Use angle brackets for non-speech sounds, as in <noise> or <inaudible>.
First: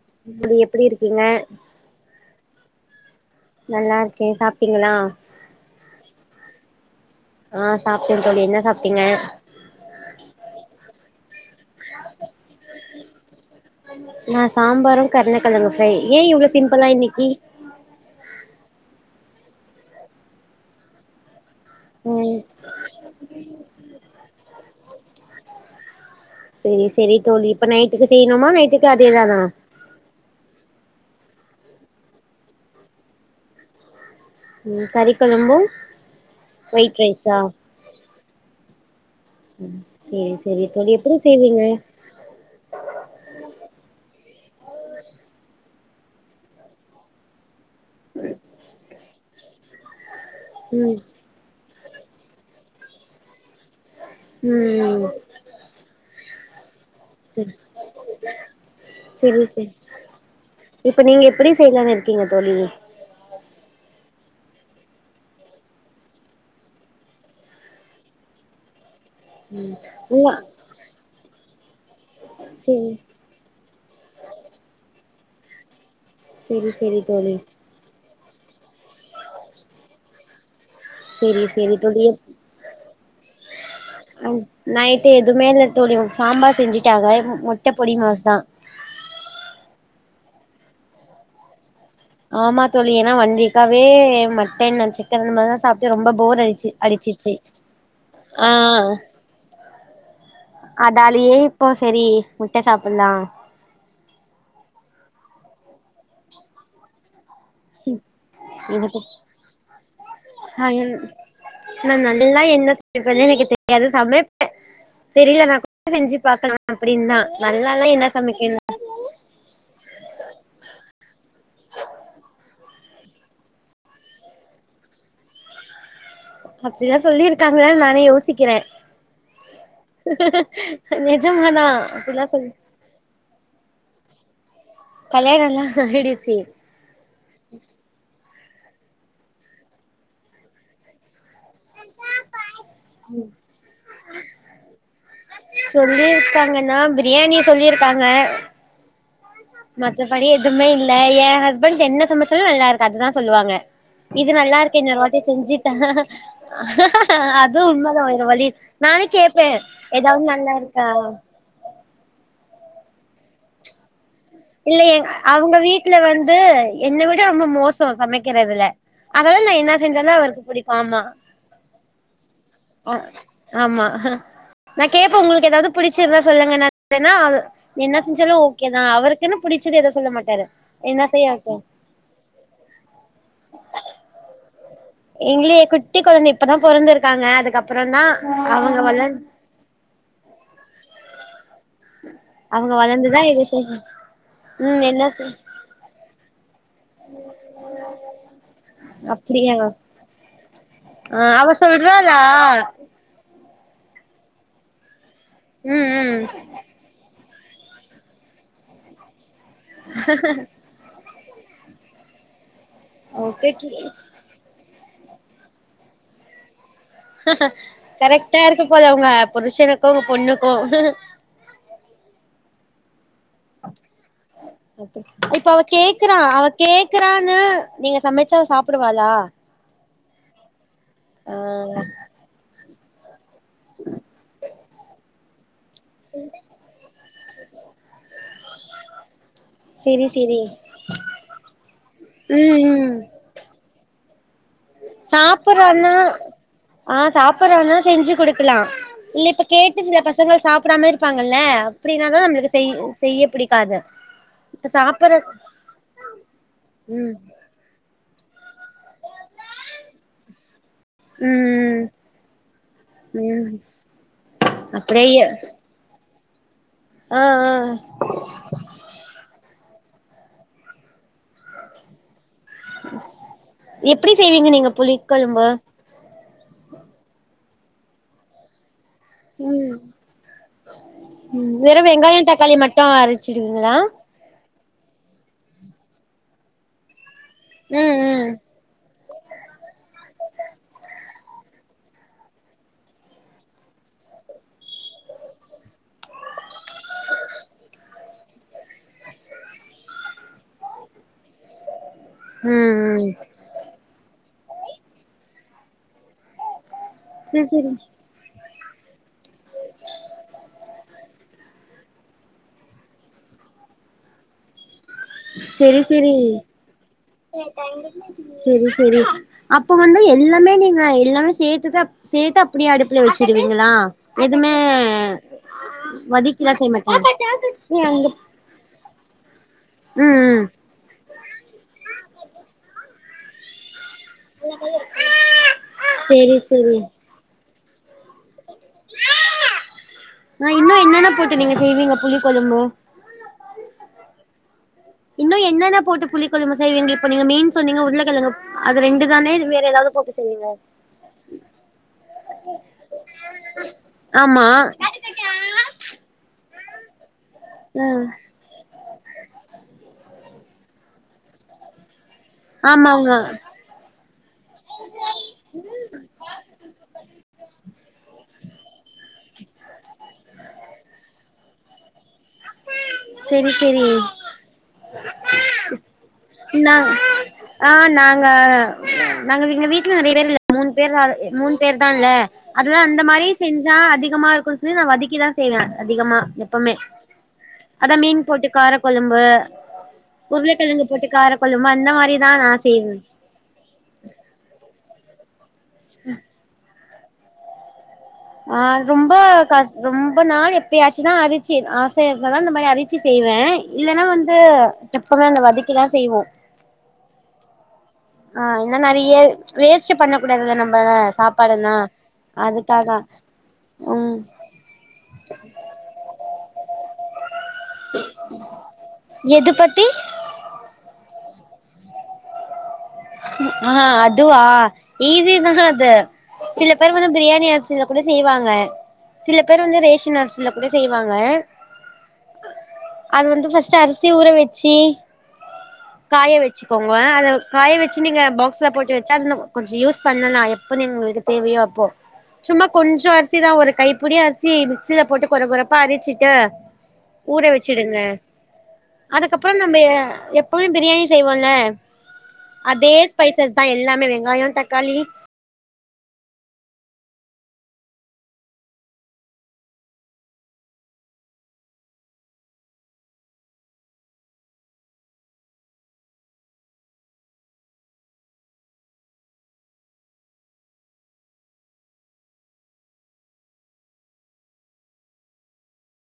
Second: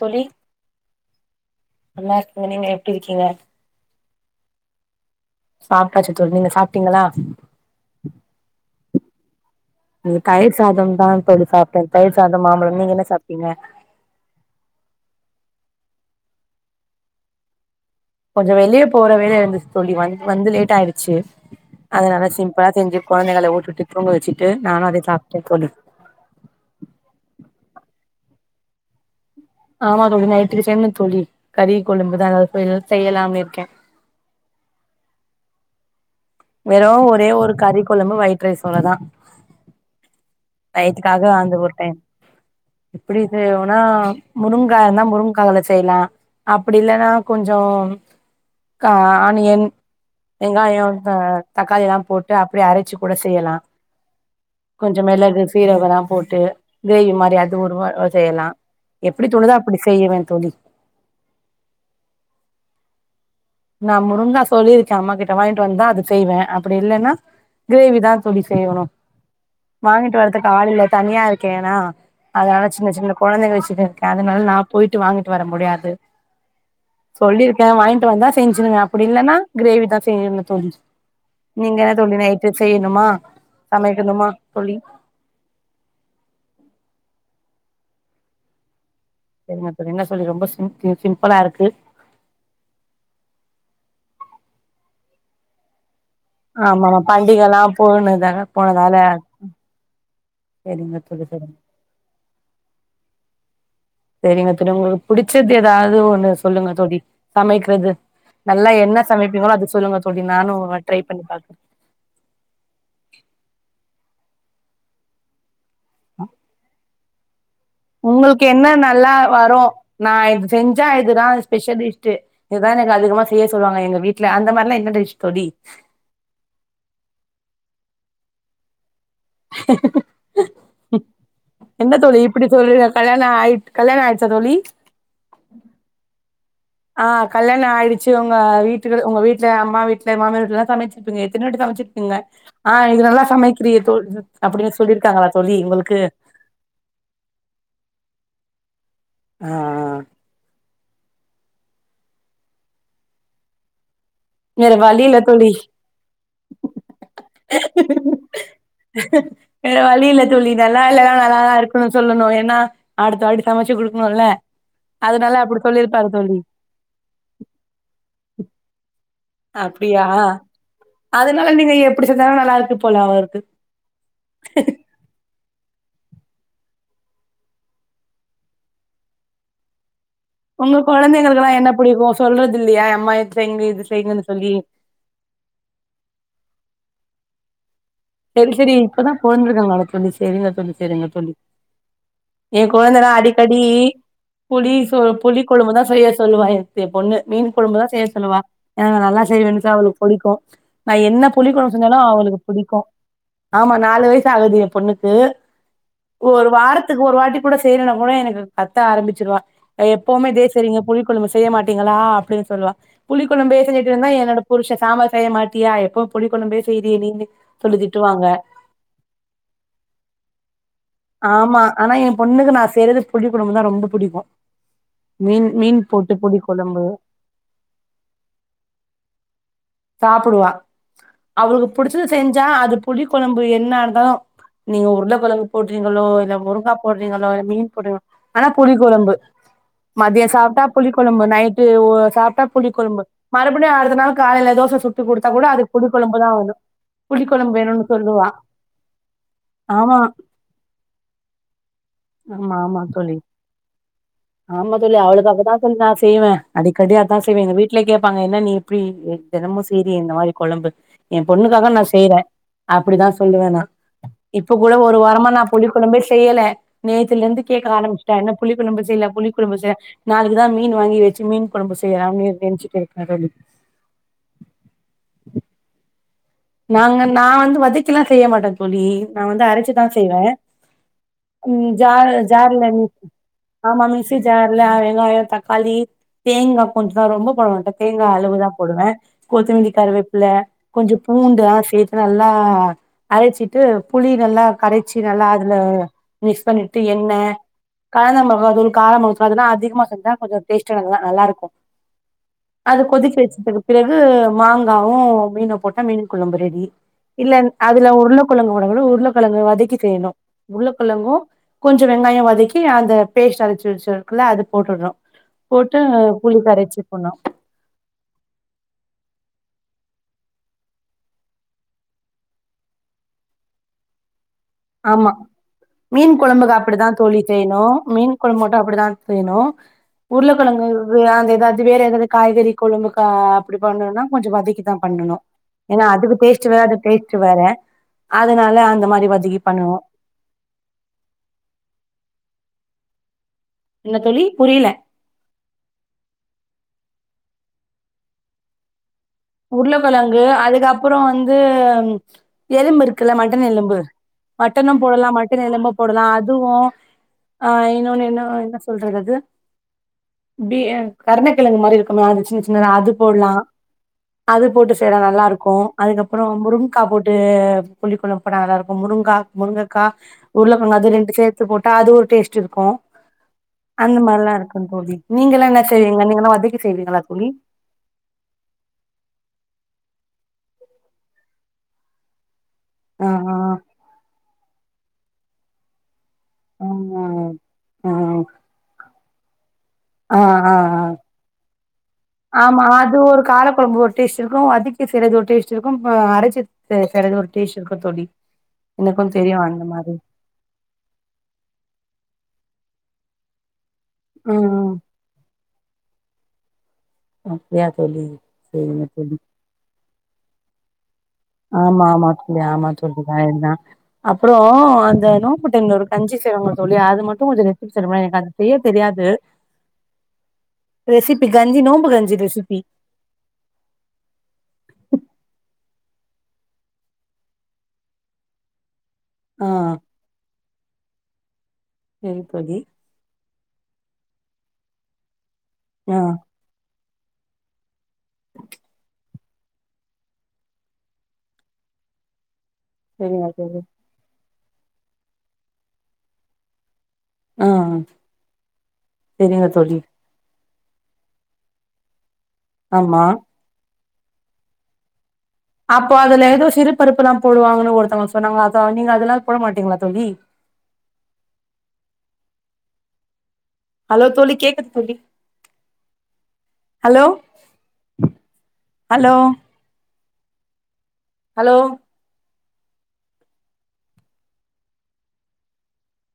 தோழி உம் எப்படிருக்கீங்க நல்லா இருக்கீங்க நீங்க எப்டி இருக்கீங்க நல்லா இருக்கே சாப்பிட்டீங்களா சாப்ட்டாச்சு தோழி நீங்க சாப்ட்டீங்களா ஆஹ் சாப்பிட்டே தோழி என்ன சாப்பிட்டீங்க உம் கயிர் சாததோ தா தோழி சாப்பிட்டே தயிர் சாதம் மாம்பழம் நீங்க என்ன சாப்பிட்டீங்க நா சாம்பாரு கர்ணக்கிழங்கு ஃப்ரை ஏன் இவ்ளோ சிம்பிளா இன்னிக்கி கொஞ்சோ வெளியே போற வேல இருந்துச்சு தோழி வந்து வந்து லேட் ஆயிருச்சு அதனால ம் சிம்பிளா செஞ்சு கொழந்தைகள ஊட்டுடு தூங்க வெச்சுட்டு நானோ அதே சாப்டே தோழி செரி செரி தோழி இப்ப நைட்டுக்கு செய்ணுமா நைட்டுக்கு அதே தான ஆமா தோழி நைட்டுக்கு செய்யுனு தோழி கறி கொழும்புதா எதது போய் செய்யலாம்னு இருக்கே உம் கறி கொழும்பு வெறு ஒரே ஒரு கறி கொழம்பு ஒயிட் ரைஸ் அவ்வளதா செரி செரி தோழி எப்டி வைத்துக்காக அந்த செய்வீங்க ஒரு டைம் எப்படி செய்யோனா முருங்காருந்தா முருங்கால செய்லா அப்படி இல்லன்னா கொஞ்சோ கா ஆன என் வெங்காயோ ம் அஹ் தக்காளிலா போட்டு அப்படியே அரைச்சு கூட செய்யலா கொஞ்சோ ம் மெலகு சீரகலா போட் டு ச எப்டி செரி தோணுதோ செரி அப்டி செய்வே தோழி இப்ப நீங்க எப்டி செய்யலானு இருக்கீங்க தோழி நா முருங்கா சொல்லியிருக்கே அம்மாகிட்ட வாய்ண்டு வாங்கிட்டு வந்தா அது செய்வே அப்படி இல்லைன்னா கிரேவி தா தோழி செய்யணு வாங்கிட்டு உங்க வர்றதுக்கு ஆள் இல்ல தனியா இரு கேனா அதனால செரி சின்ன சின்ன கொழந்தைங்க வெச்சிட்டு கேன் அதனால நா போயிட்டு வாங்கி வர முடியாது செரி செரி தோழி வந்தாஸ் <unintelligible> அப்படி இல்லைன்னா கிரேவிதா செய்யணு தோழி செரி செரி நீங்க என்ன தோழி நைட்டு செய்யணுமா சமைக்கணுமா அ தோழி நைட்டு எதுவுமே இல்ல தோழி சாம்பார் செஞ்சுட்டாங்க முட்ட பொடிமாஸ் தா செரிங்க தோழி என்ன சொல்லி ரொம்ப சிம் சிம்பிளாருக்கு ஆமா தோழி ஏன்னா ஒன் வீக்காவே மட்டன் அண்ட் சிக்கன் அந்தமாரிதா சாப்டு ரொம்ப போ ஆமாமா பண்டிகைலா போணத ஆ போனதால செரிங்க தோழி அதாலயே செரி இப்போ சரி முட்ட சாப்புல்லா செரிங்க தோழி உங்களுக்கு புடிச்சது ஏதாது ஒண்ணு சொல்லுங்க தோழி சமைக்கிறது நல்லா என்ன எனக்கு சமைப்பீங்களோ அது சொல்லுங்க தோழி நானு ஒருவாட் ட்ரை பண்ணி பாக்குறே நா நல்லா பே தெரிலனா செஞ்சு பாக்கலா அப்படின் தா உங்களுக்கு என்ன நல்லா வரும் நான் இது செஞ்சா இதுதான் ஸ்பெஷலிஸ்ட்டு இதுதான் எனக்கு அதிகமா செய்ய சொல்லுவாங்க எங்க வீட்ல அந்த மாரில்லாம் என்ன டிஷ் தோழி அப்பிடிலாம் சொல்லிருக்காங்கலானு நானே யோசிக்கிறேன் நேத் என்ன தோழி இப்டி சொல்றீங்க கல்யாணம் ஆயிட் கல்யாணம் ஆய்டுச்சா தோழி எஸ் இ டி சி அஹ் கல்யாணம் ஆய்டுச்சு இது உங்க வீட்டுகள் உங்க வீட்ல அம்மா வீட்ல மாமியார் வீட்லல்லாம் சமச்சிருப்பீங்க பின்னாடி சமச்சிற்பிங்க அஹ் இது நல்லா சமைக்கிறியே தோ அப்டின்னு சொல்லிருக்காங்களா தோழி உங்களுக்கு சொல்லிருக்காங்கன்னா பிரியாணி ஆ மத்த படி எதுமே இல் இல்ல என் ஹஸ்பண்ட்க்கு என்ன சமைச்சாலும் நல்லா இருக்கு அது தான் சொல்லுவாங்க இது நல்லா வேற இருக்கே இன்னொரு வழி இல்ல வாட்டி தோழி செஞ்சி தா அது உண்மதான் வேற வழி நானே கேப்பேன் வேற வழி இல்ல ஏதாவது தோழி நல்லா இருக்கா இல்லனா நல்லாதா இருக்குன்னு சொல்லணு ஏன்னா அடுத்த வாட்டி சமைச்சி குடு இல்லையே அவுங்க வீட்ல வந்து தோழி என்ன விட ரொம்ப மோசம் சமைக்கறதுல அ அப்டியா அதுனால நீங்க எப்டி செஞ்சாலும் நல்லா இரு அஹ் ஆமா நான் கேப்பங் உங்களுக்கு ஏதாவது புடிச்சிருந்தா சொல்லுங்கன்னாங்க ஏன்னா அது என்ன செஞ்சாலும் ஓகே தான் அவருக்குன்னு புடிச்சது எதும் சொல்ல மாட் உங்க கொழந்தைங்களுக்கு எல்லாம் என்ன புடிக்கும் சொல்றது இல்லையா அம்மா இது செய்யுங்க இது செய்யுங்கன்னு சொல்லி இவுங்களே குட்டி குழந்த இப்பதான் பொறந்திருக்காங்க அதுக்கப் செரி செரி இப்பதான் பொறந்திருக்காங்களா தோழி செரிங்க தோழி செரிங்க தோழி என் அவங்க கொழந்தைலாம் வளந்துதா எது அடிக்கடி செய்யு ம் என்ன புளிசோறு செய் புளிக்கொழ்பு தான் செய்ய சொல்லுவா என் என் பொண்ணு மீன் கொழம்பு தான் செய்ய சொல்லுவா ஏன்னா நான் நல்லா அப்டியா செய்வேன்னுச்சா அவளுக்கு புடிக்கும் நான் ஆ என்ன புளி அவ குழம்பு சொஞ்சாலும் சொல்றாளா அவளுக்கு புடிக்கும் ஆமா நாலு வயசு ஆகுது என் பொண்ணுக் கு ம் ம் ஒரு வாரத்துக்கு ஒரு வாட்டி கூட செய்றேனா கூட எனக்கு கத்த ஆரம்பிச்சிருவா எப்பவுமே இதயே செய்றிங்க புளி கொழம்பு செய்ய மாட்டீங்களா அப்டின்னு சொல்லுவா ஓகே புளிக்கொழம்பையே செஞ்சிட்டு இருந்தா என்னோடப் புதுசா சாம்பார் செய்ய மாட்டியா எப்பவு புளி கொழம்பே செய்றியே நீனு திட்டுவாங்க கரெக்ட்டா இருக்க போது உங்க புருஷனுக்கு உங்க பொண்ணுக்கு ஆமா ஆனா ஏம் பொண்ணுக்கு நா செய்றது புளி கொழம்புதா ரொம்ப புடிக்கு இப்ப மீன் அவ மீன் போட்டு கேக்குறா புளி அவ கொழம்பு கேக்குறான்னு நீங்க சமைச்சா அவ சாப்புடுவாளா சாப்புடுவா அவளுக்கு ஆ புடிச்சத செஞ்சா அது புளி கொழம்பு என்ன இருந்தாலு நீங்க உள்ள கொழம் போட்றீங்களோ இல்ல முருங்கா போட்றீங்களோ இல்ல மீன் போட்றீங் ஆனா புளி கொழம்பு செரி மதியொ செரி சாப்ட்டா புளி கொழம்பு நைட்டு ஒ சாப்ட்டா புளி கொழம்பு மறுபடியு அடுத்த நாள் காலையில தோச சுட்டு குடுத்தா கூட அதுக்கு புளி சாப்புர்றான்னா கொழம்பு தான் வேணும் ஆ புளி கொழம்பு சாப்புர்றானா வேணும்னு செஞ்சி சொல்லுவா குடுக்கலா இல்ல இப்ப கேட்டு ஆமா சில பசங்கள் சாப் ப்டாம இருப்பாங்கல்ல அப்டின்னாதா நம்மளுக்கு ஆமா செய் ஆமா தோழி செய்ய பிடிக்காது இப்ப ஆமா தோழி சாப்புற அவளுக்காகதா தோழி நா செய்வே அடிக்கடி அதா ம் செய்வே எங்க வீட்ல கேப் பாங்க என்னா நீ இப்டி தெனமு செய்றியே இந்த மாரி கொழம்பு ஏம் பொண்ணுக்காக நா ம் செய்ற அப்டிதா சொல்லுவ ம் நா இப்போக் கூட ஒரு அப்டியே வாரமா நா புளிக்கொழம்பே செய்யல ஆ நேத்துலேருந்து ஆ கேக்க ஆரம்பிச்சிட்டா என்ன‌ புளிக் கொழம்பு செய்ல புளிக் கொழம்பு செய்ல நாளக்கி தா மீன் வாங்கி வச்சி மீன் கொழம்பு செய்யலானு எப்டி செய்வீங்க நீங்க புளிக் கொழம்பு நாங்க நா வந்து வதக்கிலா செய்ய மாட்ட தோழி நா வந்து அரச்சிதா செய்வ ம் வெறு ஜார் வெங்காயோ தக்காளி ஜார்ல மட்டு அரச்சிடுவீங்களா ஆமா மிக்ஸி ஜார் ல வெங்காயொ தக்காளி தேங்கா கொஞ்சொதா ரொம்ப போடமாட்ட ம் தேங்கா ம் அளவுதா போடுவ கொத்தமல்லி கருவேப்புல கொஞ்சொ பூண்டு அ சேத்து நல்லா அரச்சிட்டு புளி நல்லா கரச்சி நல்லா அதுல மிக்ஸ் பண்ணிட்டு எண்ணெ கலந்த மெளகா தூள் கார மெளகா தூள் அதெல்லா அதிகமா செஞ்சா கொஞ்சொ டேஸ்ட்டு நல்லா நல்லா இருக்கு ம் அது ம் கொதிக்க வச்சதுக்கு பிறகு மாங்காவு மீனு போட்டா மீன் கொழம்பு ரெடி இல்ல செரி அத் செரி அதுல உருள <unintelligible> உருளக்கெழங்கு வதக்கி செய்யணு உருளக்கெழங்கு கொஞ்சொ வெங்காயொ வதக்கி அந்த பேஸ்ட் அரச்சி வச்சிருக்குள்ள அத போட்டுட்ணு செரி செரி செரி செரி இப்ப வந்து எல்லாமே நீங்க எல்லாமே சேத்துதா சேத்து அப்டியே அடுப்புல வச்சுடுவீங்களா எதுமே ஆமா மீன் வதக்கிலா கொழம்புக்கு செய்ய அப்டித்தா தோழி மாட்டீங்க செய்யணு ம் மீன் கொழம்பு மட்டும் அப்டித்தா செய்யணு உருள ம் கெழங்கு இது <unintelligible> ஏதாது வேற ஏதாது காய்கறி கொழபுக்கு அப்டி பண்ணுனா கொஞ்சம் வதக்கித்தா பண்ணணும் ஏன்னா அதுக்கு செரி பேஸ்ட் வேற செரி டேஸ்ட்டு வேற அத் துனால அந்த மாரி வதக்கிப் ஆ இன்னு என்னென்ன போட்டு நீங்க செய்வீங்க புளி கொழும்பு என்ன தோழி புரியில இன்னு என்னென்ன போட்டு புளி குழம்பு செய்வீங்க இப்ப நீங்க <unintelligible> சொன்னீங்க உருளக்கெழங்கு அது ரெண்டு தானே வேற உருள ஏதாவது போட்டு கெழங்கு செய்வீங்க அதுக்கப்பரோ வந்து எலும்பு இருக்குல்ல மட்டன் எலும்பு ஆமா மட்டனு போடலா மட்டன் எலும்பு போடலா அதுவு ஆ இன்னொன்னு என்னா என்ன சொல்றது அது பி ம் கருண கெழங்கு மாரி இருக்குமெ அது சின்ன சின்னதா அது ஆமாங்க போட்லா அது போட்டு செய்யலா நல்லாருக்கு அதுக்கப்பரோ முருங்கா போட்டு புளிக்கொழம் போட்ட நல்லா இருக் முருங்க முருங்கக்கா உருளகெழங்கு அது ரெண்டு சேத் து போட்டா அது ஒரு டேஸ் டு இருக்கு செரி அந்த செரி மாரில இருக்கு தோழி நிங்க எல்லா என்னா செய் ட்டு <unintelligible> நா ஆஹ் நாங் நாங்க எங்க வீட்டுல நறைய பேர் இல்ல மூன் பேர் நாலு மூன் பேர் தான்ல அதுதா அந்த ஆ மாரி செஞ்சா அதிகமா இருக்கு ந்த நா வதக்கிதா செய்வே அதிகமா ஆ ஆ எப்பமே ஆ அதா மீன் போட்டு காரக்கொழம்பு ஆ உருள ஆ ஆ கெழங்க என்ன கொழம் ஆமா அது ஒரு காரக்கொழம்பு ஒரு டேஸ்ட் இருக்கு அதுக்கு பிறகு ஒரு டேஸ்ட் வச்சிருக்கோ இப்ப அடச்சீட்டு பெறகு ஒரு டேஸ்ட் இருக்கு தோழி ஆஹ் எனக்கு ரொம்ப தெரியு அந்த காஸ் மாரி ரொம்ப நாள் எப்பயாச்சுதா அவுச்சி ஆசைய முன்னால இந்தமாரி அவிச்சி செய்வே இல்லனா வந்து ம் ம் <inaudible> வதக் தா செய்வோ அப்டியா தோழி ஆ இன்னு சேரிங்க நெறைய தோழி வேஸ்ட் பண்ணக் கூடாதுல நம்ம <unintelligible> ஆமா ஆமா அதுக்காக <unintelligible> ம் அப்றோ அந்த நோம்பு டைம்ல ஒரு கஞ்சி செய்வாங்னு தோங அது மட்டு கொஞ்ச ரெசிபி சொல்லி தர முடியுமா அது செய்ய தெரியாது எது பத்தி ரெசிப் கஞ்சி நோம்பு கஞ்சி ரெசிப்பி ஆஹ் அதுவா ஈஸிதா அது சில பேர் வந்து பிரியாணி அரிசில கூட செய்வாங்க சில ஆ பேர் வந்து ரேஷன் அரிசில கூட செய்வ் வாங்க திருப்பதி அது வந்து ஃபஸ்டு அரிசி ஊற வெச்சு ஆ காய வெச்சு பொங்க அளவ் காய வச்சு நீங்க பாக்ஸ்ல போட்டு வச் ச்சரனு கொஞ்சோ யூஸ் பண்ணலா எப்ப நீ உங்களுக்கு தேவையோ அப்போ சும்மா கொஞ்ச செரிங்க அரிசிதா தோழி ஒரு கைப்பிடி அரிஸ் சி மிக்சில போட்டு கொற கொறப்பா அரிச்சிட்டு ஊற ஆ வெச்சுடுங்க செரிங்க அதுக்கப்பறம் தோழி நம்ம எப் ஃபுல் பிரியாணி செய்வோல்ல அதே ஆமா ஸ்பைசஸ் தா எல்லா ம் வெங்காய தக்காளி அப்போ அதுல ஏதோ சிறு பருப்பெல்லா போடுவாங்கன்னு ஒருத்தங்க சொன்னாங்க அத நீங்க அதெல்லா போட மாட்டீங்களா தோழி அலோ தோழி கேக்குத் தோழி ஹலோ ஹலோ ஹலோ